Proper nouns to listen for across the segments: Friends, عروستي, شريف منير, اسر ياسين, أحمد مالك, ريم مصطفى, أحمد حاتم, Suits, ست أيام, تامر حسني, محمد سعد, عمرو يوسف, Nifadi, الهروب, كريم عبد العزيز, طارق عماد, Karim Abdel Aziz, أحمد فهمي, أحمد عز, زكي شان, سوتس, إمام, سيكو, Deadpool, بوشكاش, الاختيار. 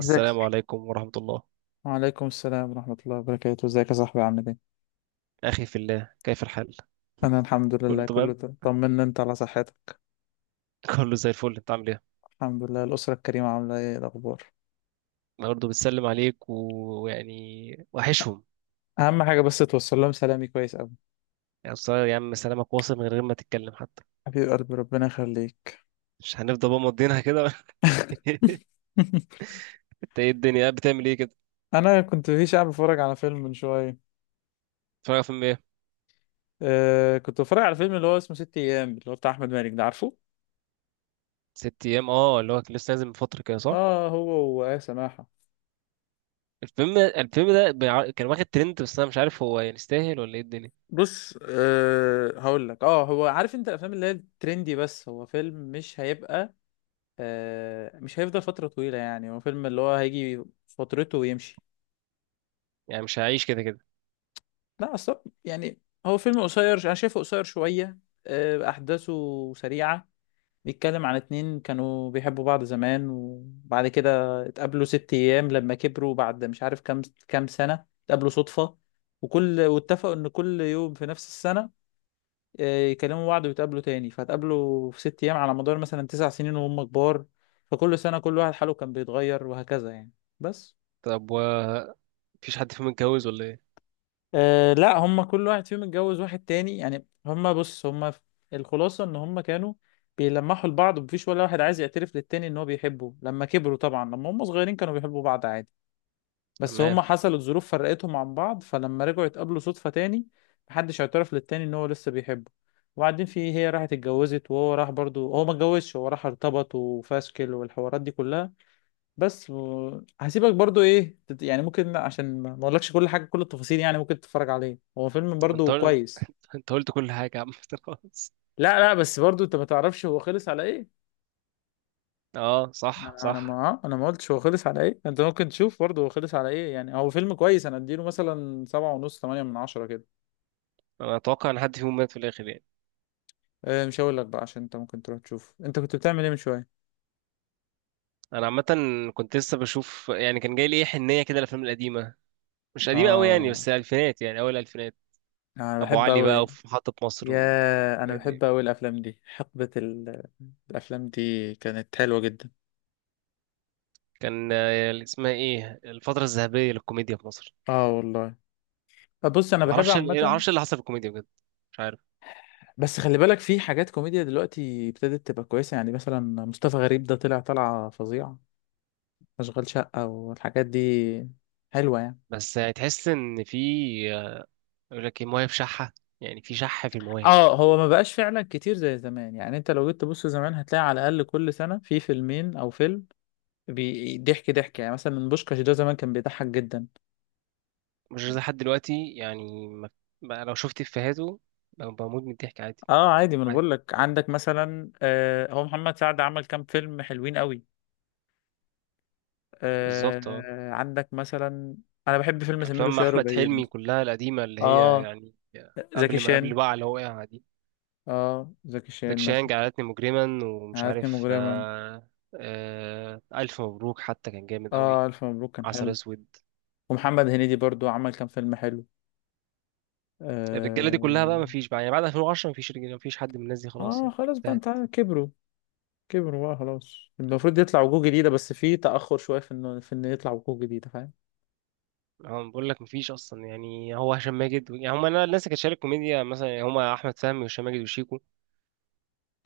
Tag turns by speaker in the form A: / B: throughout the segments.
A: ازيك
B: عليكم ورحمة الله.
A: وعليكم السلام ورحمة الله وبركاته، ازيك يا صاحبي، عامل ايه؟
B: أخي في الله، كيف الحال؟
A: أنا الحمد
B: كله
A: لله كله
B: تمام؟
A: تمام، طمنا انت على صحتك.
B: كله زي الفل، أنت عامل إيه؟
A: الحمد لله، الأسرة الكريمة عاملة ايه، إيه الأخبار؟
B: أنا برضه بتسلم عليك و- ويعني وحشهم.
A: أهم حاجة بس توصل لهم سلامي كويس أوي.
B: يعني بصراحة يا عم سلامك واصل من غير ما تتكلم حتى.
A: حبيب قلبي، ربنا يخليك.
B: مش هنفضل بقى مضينها كده. أنت إيه الدنيا، قاعد بتعمل إيه كده؟
A: أنا كنت في شعب بتفرج على فيلم من شوية.
B: بتتفرج على فيلم إيه؟
A: كنت بتفرج على فيلم اللي هو اسمه ست أيام، اللي هو بتاع أحمد مالك، ده عارفه؟
B: ست أيام، أه اللي هو كان لسه نازل من فترة كده، صح؟
A: اه هو. وآية سماحة.
B: الفيلم ده كان واخد ترند، بس أنا مش عارف هو يستاهل ولا إيه الدنيا؟
A: بص، هقول لك، هو عارف انت الافلام اللي هي الترندي، بس هو فيلم مش هيبقى، مش هيفضل فترة طويلة، يعني هو فيلم اللي هو هيجي فترته ويمشي.
B: مش هعيش كده كده.
A: لا، أصلا يعني هو فيلم قصير، أنا شايفه قصير شوية، أحداثه سريعة. بيتكلم عن اتنين كانوا بيحبوا بعض زمان، وبعد كده اتقابلوا ست أيام لما كبروا، بعد مش عارف كام سنة اتقابلوا صدفة. واتفقوا إن كل يوم في نفس السنة، يكلموا بعض ويتقابلوا تاني، فاتقابلوا في ست أيام على مدار مثلا 9 سنين وهم كبار، فكل سنة كل واحد حاله كان بيتغير، وهكذا يعني. بس.
B: طب مفيش حد فيهم متجوز ولا إيه؟
A: أه لا، هم كل واحد فيهم اتجوز واحد تاني، يعني هم، بص، الخلاصة ان هم كانوا بيلمحوا لبعض، ومفيش ولا واحد عايز يعترف للتاني ان هو بيحبه. لما كبروا طبعا، لما هم صغيرين كانوا بيحبوا بعض عادي، بس
B: تمام.
A: هم حصلت ظروف فرقتهم عن بعض، فلما رجعوا يتقابلوا صدفة تاني محدش اعترف للتاني ان هو لسه بيحبه. وبعدين هي راحت اتجوزت، وهو راح برضو، هو ما اتجوزش، هو راح ارتبط وفاشكل والحوارات دي كلها. بس هسيبك برضو، يعني ممكن، عشان ما اقولكش كل حاجه، كل التفاصيل، يعني ممكن تتفرج عليه، هو فيلم
B: طب ما أنت
A: برضو
B: قلت،
A: كويس.
B: أنت قلت كل حاجة يا عم. خلاص.
A: لا لا، بس برضو انت ما تعرفش هو خلص على ايه.
B: اه صح
A: انا انا
B: صح.
A: ما انا ما قلتش هو خلص على ايه، انت ممكن تشوف برضو هو خلص على ايه، يعني هو فيلم كويس، انا اديله مثلا 7.5، 8/10 كده.
B: انا اتوقع ان حد فيهم مات في الاخر
A: أه، مش هقول لك بقى، عشان انت ممكن تروح تشوف، انت كنت بتعمل ايه من شويه؟
B: انا عامه كنت لسه بشوف. كان جاي لي ايه حنيه كده، الافلام القديمه. مش قديمه قوي
A: اه،
B: بس الالفينات، اول الالفينات.
A: انا
B: ابو
A: بحب
B: علي بقى،
A: اوي
B: وفي محطه مصر
A: يا انا
B: والحاجات دي.
A: بحب اوي الافلام دي حقبه الافلام دي كانت حلوه جدا.
B: كان اللي اسمها ايه، الفتره الذهبيه للكوميديا في مصر.
A: اه والله، بص انا بحب
B: معرفش
A: عامه،
B: معرفش اللي حصل في الكوميديا بجد. مش عارف.
A: بس خلي بالك في حاجات كوميديا دلوقتي ابتدت تبقى كويسه، يعني مثلا مصطفى غريب ده طلع طلعه فظيعه، اشغال شقه والحاجات دي حلوه يعني.
B: بس هتحس ان في آه، يقول لك ايه، مواهب شحه. في شحه في المواهب.
A: اه، هو ما بقاش فعلا كتير زي زمان، يعني انت لو جيت تبص زمان هتلاقي على الاقل كل سنه في فيلمين او فيلم، ضحك ضحك، يعني مثلا بوشكاش ده زمان كان بيضحك جدا.
B: مش زي حد دلوقتي، يعني ما... بقى لو شفت افيهاته بموت من الضحك عادي.
A: اه عادي، ما انا
B: عادي،
A: بقول لك، عندك مثلا هو محمد سعد عمل كام فيلم حلوين قوي،
B: بالظبط اه.
A: عندك مثلا، انا بحب فيلم سمير
B: افلام
A: وشهير
B: احمد
A: وبهير
B: حلمي
A: مثلا.
B: كلها القديمه، اللي هي
A: اه
B: يعني
A: زكي
B: قبل ما قبل
A: شان
B: بقى اللي هو وقع دي.
A: اه زكي
B: زكي
A: شان
B: شان
A: مثلا.
B: جعلتني مجرما، ومش
A: عادتني
B: عارف
A: مجرما.
B: آه، الف مبروك حتى كان جامد قوي.
A: اه، الف مبروك كان
B: عسل
A: حلو.
B: اسود.
A: ومحمد هنيدي برضو عمل كام فيلم حلو
B: الرجاله دي كلها بقى
A: اه,
B: مفيش بقى، بعد 2010 مفيش رجاله، مفيش حد من الناس دي خلاص يعني.
A: خلاص بقى،
B: انتهت.
A: انت عارف، كبروا، كبروا بقى خلاص، المفروض يطلع وجوه جديده، بس في تاخر شويه في انه يطلع وجوه جديده، فاهم.
B: هو بقول لك مفيش اصلا، هو هشام ماجد، يعني هم الناس اللي كانت شايله الكوميديا مثلا، يعني هم احمد فهمي وهشام ماجد وشيكو.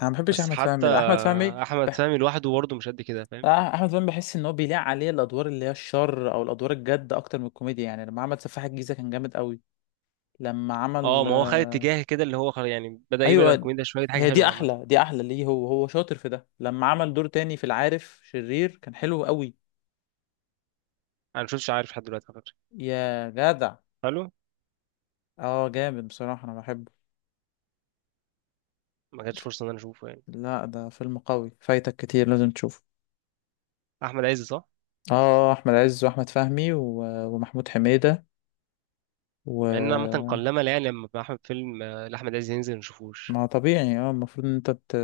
A: انا ما بحبش
B: بس
A: احمد
B: حتى
A: فهمي، ده احمد فهمي
B: احمد
A: بح...
B: فهمي لوحده برضه مش قد كده، فاهم؟
A: احمد فهمي بحس ان هو بيليق عليه الادوار اللي هي الشر او الادوار الجد اكتر من الكوميديا، يعني لما عمل سفاح الجيزه كان جامد قوي. لما
B: اه
A: عمل
B: ما هو خد
A: آه،
B: اتجاه كده اللي هو خلاص، يعني بدأ يبعد عن
A: ايوه،
B: الكوميديا شويه، دي حاجه
A: هي دي
B: حلوه عامه.
A: احلى، دي احلى ليه، هو هو شاطر في ده، لما عمل دور تاني في العارف، شرير كان حلو قوي.
B: انا مشفتش عارف لحد دلوقتي على فكره.
A: يا جدع،
B: حلو.
A: اه جامد بصراحة، انا بحبه.
B: ما كانتش فرصه ان انا اشوفه يعني.
A: لا، ده فيلم قوي فايتك كتير، لازم تشوفه.
B: احمد عز، صح؟
A: اه احمد عز واحمد فهمي ومحمود حميدة
B: مع ان عامه
A: و
B: قلما، لا يعني لما احمد فيلم لاحمد عز ينزل ما نشوفوش.
A: ما طبيعي، اه المفروض ان انت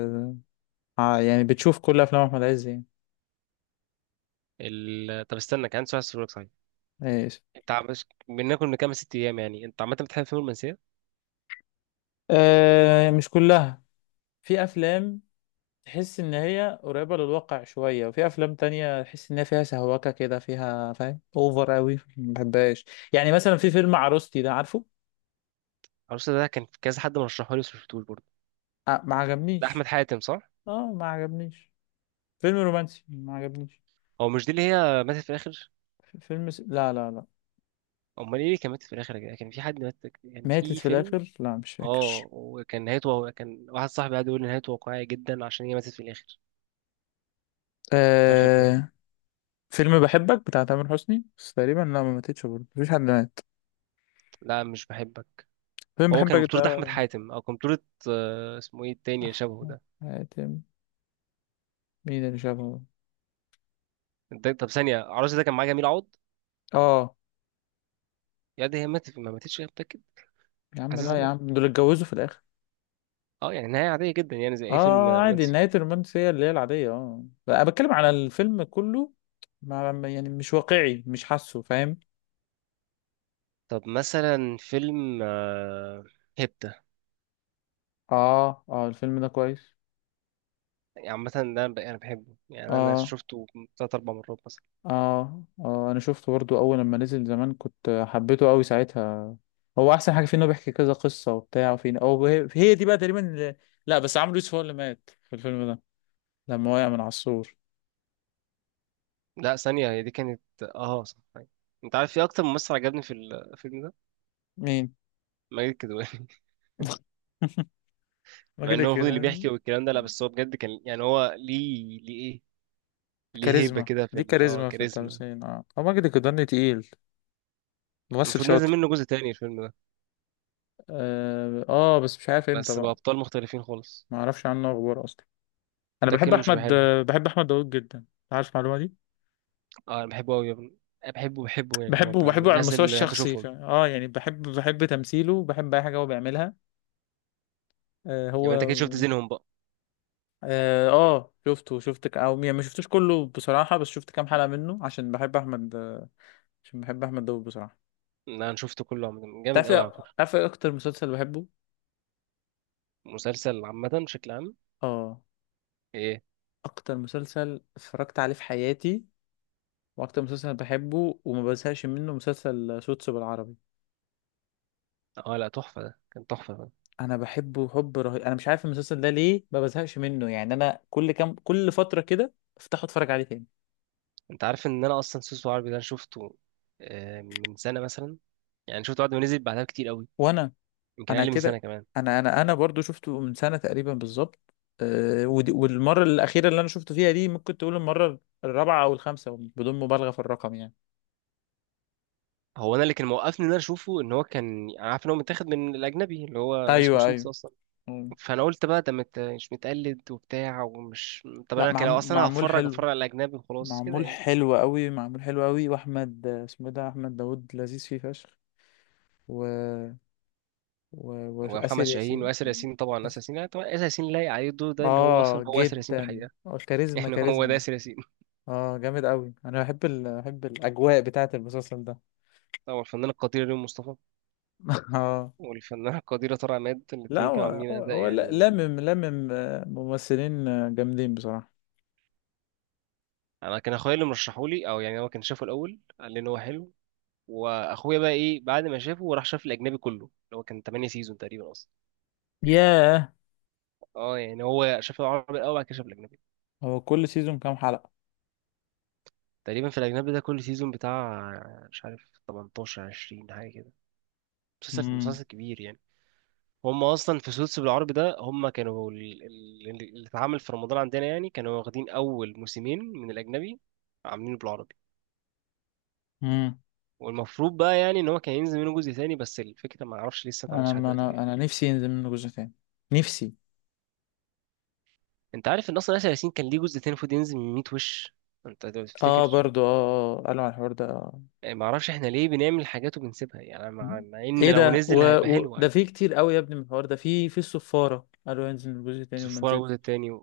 A: يعني بتشوف كل افلام احمد عز يعني.
B: ال... آه، طب استنى، كان عندي سؤال اسالك صحيح.
A: ايش؟
B: بناكل من كام ست ايام، يعني انت عامه بتحب فيلم المنسيه؟
A: مش كلها، في افلام تحس ان هي قريبة للواقع شوية، وفي افلام تانية تحس ان هي فيها سهوكة كده فيها، فاهم، اوفر قوي ما بحبهاش. يعني مثلا في فيلم عروستي ده، عارفه؟
B: عروسه ده كان كذا حد مرشحه لي بس ما شفتوش برضه.
A: آه ما
B: ده احمد
A: عجبنيش.
B: حاتم صح؟
A: اه ما عجبنيش، فيلم رومانسي ما عجبنيش.
B: هو مش دي اللي هي ماتت في الاخر؟
A: لا لا لا.
B: امال ايه اللي كان ماتت في الاخر يا جدع؟ كان في حد مات، كان
A: ماتت
B: في
A: في
B: فيلم.
A: الاخر؟ لا مش فاكر.
B: اه، وكان نهايته، هو كان واحد صاحبي قاعد يقول لي نهايته واقعيه جدا عشان هي ماتت في الاخر. في اخر فيلم.
A: آه... فيلم بحبك بتاع تامر حسني، بس تقريبا لا ما ماتتش برضه، مفيش حد مات.
B: لا مش بحبك.
A: فيلم
B: هو كان
A: بحبك
B: بطولة أحمد
A: ده.
B: حاتم، أو كان بطولة اسمه إيه التاني اللي شبهه
A: احمد
B: ده.
A: حاتم. مين اللي شافه؟
B: طب ثانية، عروس ده كان معاه جميل عوض.
A: اه.
B: يا دي هي ماتت ما ماتتش هي، متأكد؟
A: يا عم لا
B: حاسسها
A: يا
B: ماتت.
A: عم، دول اتجوزوا في الاخر.
B: أه يعني نهاية عادية جدا، يعني زي أي فيلم
A: اه عادي،
B: رومانسي.
A: نهاية الرومانس هي اللي هي العادية، اه انا بتكلم على الفيلم كله، يعني مش واقعي، مش حاسه، فاهم.
B: طب مثلا فيلم هيبتا.
A: اه اه، الفيلم ده كويس.
B: يعني عامة ده أنا أنا بحبه، يعني أنا
A: اه
B: شفته تلات أربع مرات مثلا.
A: اه اه، انا شفته برضو اول لما نزل زمان كنت حبيته قوي ساعتها، هو احسن حاجة فيه انه بيحكي كذا قصة وبتاع، وفين، او هي هي دي بقى تقريبا اللي... لا بس عمرو يوسف هو اللي مات في الفيلم ده، لما وقع من على السور.
B: لا ثانية، هي دي كانت أه صح أيوة. أنت عارف في أكتر ممثل عجبني في الفيلم ده؟
A: مين؟
B: ماجد الكدواني. مع
A: ماجد
B: إن هو المفروض اللي بيحكي
A: الكدواني.
B: والكلام ده، لا بس هو بجد كان، يعني هو ليه، ليه إيه، ليه هيبة
A: كاريزما،
B: كده في
A: دي
B: اه
A: كاريزما في
B: كاريزما.
A: التمثيل، اه هو ماجد الكدواني تقيل، ممثل
B: المفروض نازل
A: شاطر.
B: منه جزء تاني الفيلم ده،
A: اه بس مش عارف امتى
B: بس
A: بقى.
B: بأبطال مختلفين خالص.
A: ما اعرفش عنه اخبار اصلا. انا
B: ده
A: بحب
B: الكلام مش بيبقى
A: احمد
B: حلو.
A: آه، بحب احمد داوود جدا، عارف المعلومه دي.
B: اه انا بحبه قوي يا ابني. أنا بحبه يعني هو
A: بحبه
B: بقى من
A: بحبه على
B: الناس
A: المستوى
B: اللي بحب
A: الشخصي
B: اشوفهم.
A: يعني بحب، بحب تمثيله وبحب اي حاجه هو بيعملها آه
B: يبقى انت كده شفت
A: هو
B: زينهم بقى.
A: اه شفته او يعني ما شفتوش كله بصراحه، بس شفت كام حلقه منه عشان بحب احمد، عشان بحب احمد داوود بصراحه.
B: لا، انا شفته كله عامة، جامد قوي على فكرة.
A: عارف إيه اكتر مسلسل بحبه؟
B: مسلسل عامة بشكل عام؟
A: اه،
B: ايه.
A: اكتر مسلسل اتفرجت عليه في حياتي واكتر مسلسل بحبه وما بزهقش منه مسلسل سوتس بالعربي.
B: اه لا تحفة، ده كان تحفة ده.
A: انا بحبه حب رهيب، انا مش عارف المسلسل ده ليه ما بزهقش منه، يعني انا كل فتره كده افتحه اتفرج عليه تاني.
B: انت عارف ان انا اصلا سوسو عربي ده أنا شفته من سنة مثلا. يعني شفته بعد ما نزل بعدها كتير قوي.
A: وانا
B: يمكن
A: انا
B: اقل من سنة
A: كده
B: كمان.
A: انا انا انا برضو شفته من سنه تقريبا بالظبط. أه، والمره الاخيره اللي انا شفته فيها دي ممكن تقول المره الرابعه او الخامسه، بدون مبالغه في الرقم يعني.
B: هو انا اللي كان موقفني ان انا اشوفه، ان هو كان أنا عارف ان هو متاخد من الاجنبي اللي هو اسمه
A: ايوه
B: سوتس
A: ايوه.
B: اصلا.
A: مم.
B: فانا قلت بقى ده مش متقلد وبتاع، ومش، طب
A: لا
B: انا كده لو اصلا
A: معمول
B: هتفرج
A: حلو،
B: اتفرج على الاجنبي وخلاص كده
A: معمول
B: يعني.
A: حلو قوي، معمول حلو قوي، واحمد اسمه إيه ده، احمد داوود، لذيذ فيه فشخ، و
B: ومحمد
A: وآسر
B: شاهين
A: ياسين.
B: واسر ياسين، طبعا اسر ياسين، يعني طبعا اسر ياسين لايق عليه الدور ده، اللي هو
A: اه
B: اصلا هو اسر ياسين في
A: جدا،
B: الحقيقه.
A: كاريزما
B: يعني هو ده
A: كاريزما.
B: اسر ياسين.
A: اه جامد قوي، انا بحب الاجواء بتاعه المسلسل ده.
B: طبعا الفنانه القديره ريم مصطفى،
A: اه
B: والفنانه القديره طارق عماد،
A: لا،
B: الاثنين كانوا
A: هو
B: عاملين
A: هو
B: اداء
A: هو ل-
B: يعني.
A: لمم لمم آه، ممثلين جامدين بصراحة.
B: انا كان اخويا اللي مرشحولي، او يعني هو كان شافه الاول قال لي ان هو حلو. واخويا بقى ايه، بعد ما شافه راح شاف الاجنبي كله، اللي هو كان 8 سيزون تقريبا اصلا.
A: ياه.
B: اه يعني هو شاف العربي الاول بعد كده شاف الاجنبي.
A: هو كل سيزون كام حلقة؟
B: تقريبا في الأجنبي ده كل سيزون بتاع، مش عارف 18 20 حاجة كده. مسلسل
A: امم
B: مسلسل كبير يعني. هم أصلا في سوتس بالعربي ده، هم كانوا اللي اتعمل في رمضان عندنا، يعني كانوا واخدين أول موسمين من الأجنبي عاملينه بالعربي.
A: امم
B: والمفروض بقى يعني ان هو كان ينزل منه جزء تاني، بس الفكره ما اعرفش لسه ما اتعملش
A: انا
B: لحد
A: ما
B: دلوقتي ليه.
A: انا انا نفسي ينزل منه جزء تاني، نفسي.
B: انت عارف ان اصلا ياسر ياسين كان ليه جزء تاني المفروض ينزل من 100 وش؟ انت لو
A: اه
B: تفتكر.
A: برضو اه، قالوا على الحوار ده.
B: يعني. ما اعرفش احنا ليه بنعمل حاجات وبنسيبها، يعني مع ان
A: ايه
B: لو
A: ده
B: نزل هيبقى حلو
A: ده فيه
B: عادي.
A: كتير قوي يا ابني من الحوار ده، في الصفارة قالوا ينزل منه جزء تاني وما
B: تصفوا
A: نزلش.
B: الجزء التاني،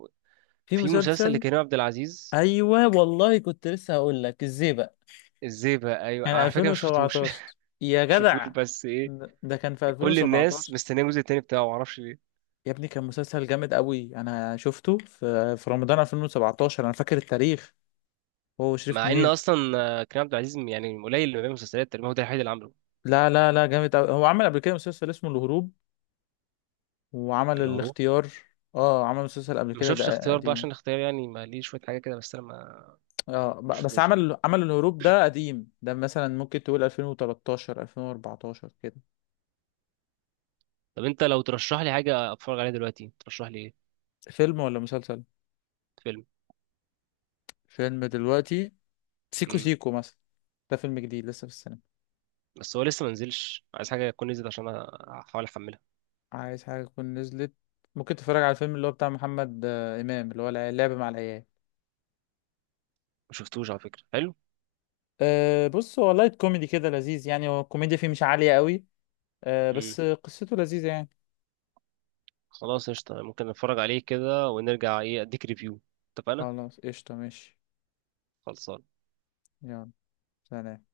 A: في
B: في مسلسل
A: مسلسل.
B: لكريم عبد العزيز.
A: ايوه والله، كنت لسه هقول لك ازاي بقى،
B: الزيبة أيوة
A: كان
B: على فكرة، ما شفتوش. ما
A: 2017 يا
B: شفتوش
A: جدع،
B: بس إيه.
A: ده كان في
B: كل الناس
A: 2017.
B: مستنية الجزء التاني بتاعه معرفش ليه.
A: يا ابني كان مسلسل جامد قوي، انا شفته في رمضان 2017، انا فاكر التاريخ. هو شريف
B: مع إن
A: منير.
B: أصلا كريم عبد العزيز يعني قليل اللي بيعمل مسلسلات، تقريبا هو ده الوحيد اللي عامله.
A: لا لا لا، جامد قوي، هو عمل قبل كده مسلسل اسمه الهروب، وعمل
B: الهروب.
A: الاختيار. اه عمل مسلسل قبل
B: ما
A: كده،
B: شفتش
A: ده
B: اختيار بقى،
A: قديم.
B: عشان اختيار يعني ما ليه شوية حاجة كده، بس أنا
A: اه
B: ما
A: بس
B: شفتوش يعني.
A: عمل الهروب ده قديم، ده مثلا ممكن تقول 2013 2014 كده.
B: طب أنت لو ترشح لي حاجة أتفرج عليها دلوقتي ترشح لي إيه؟
A: فيلم ولا مسلسل؟
B: فيلم.
A: فيلم دلوقتي. سيكو
B: امم،
A: سيكو مثلا، ده فيلم جديد لسه في السينما.
B: بس هو لسه ما نزلش، عايز حاجة تكون نزلت عشان أحاول أحملها.
A: عايز حاجة تكون نزلت؟ ممكن تتفرج على الفيلم اللي هو بتاع محمد إمام، اللي هو اللعب مع العيال.
B: ما شفتوش على فكرة، حلو.
A: أه بص، هو لايت كوميدي كده لذيذ، يعني هو الكوميديا فيه مش عالية قوي، أه
B: امم،
A: بس قصته لذيذة يعني.
B: خلاص قشطة ممكن نتفرج عليه كده ونرجع إيه أديك ريفيو. اتفقنا.
A: خلاص قشطة ماشي.
B: خلصان.
A: يلا. سلام.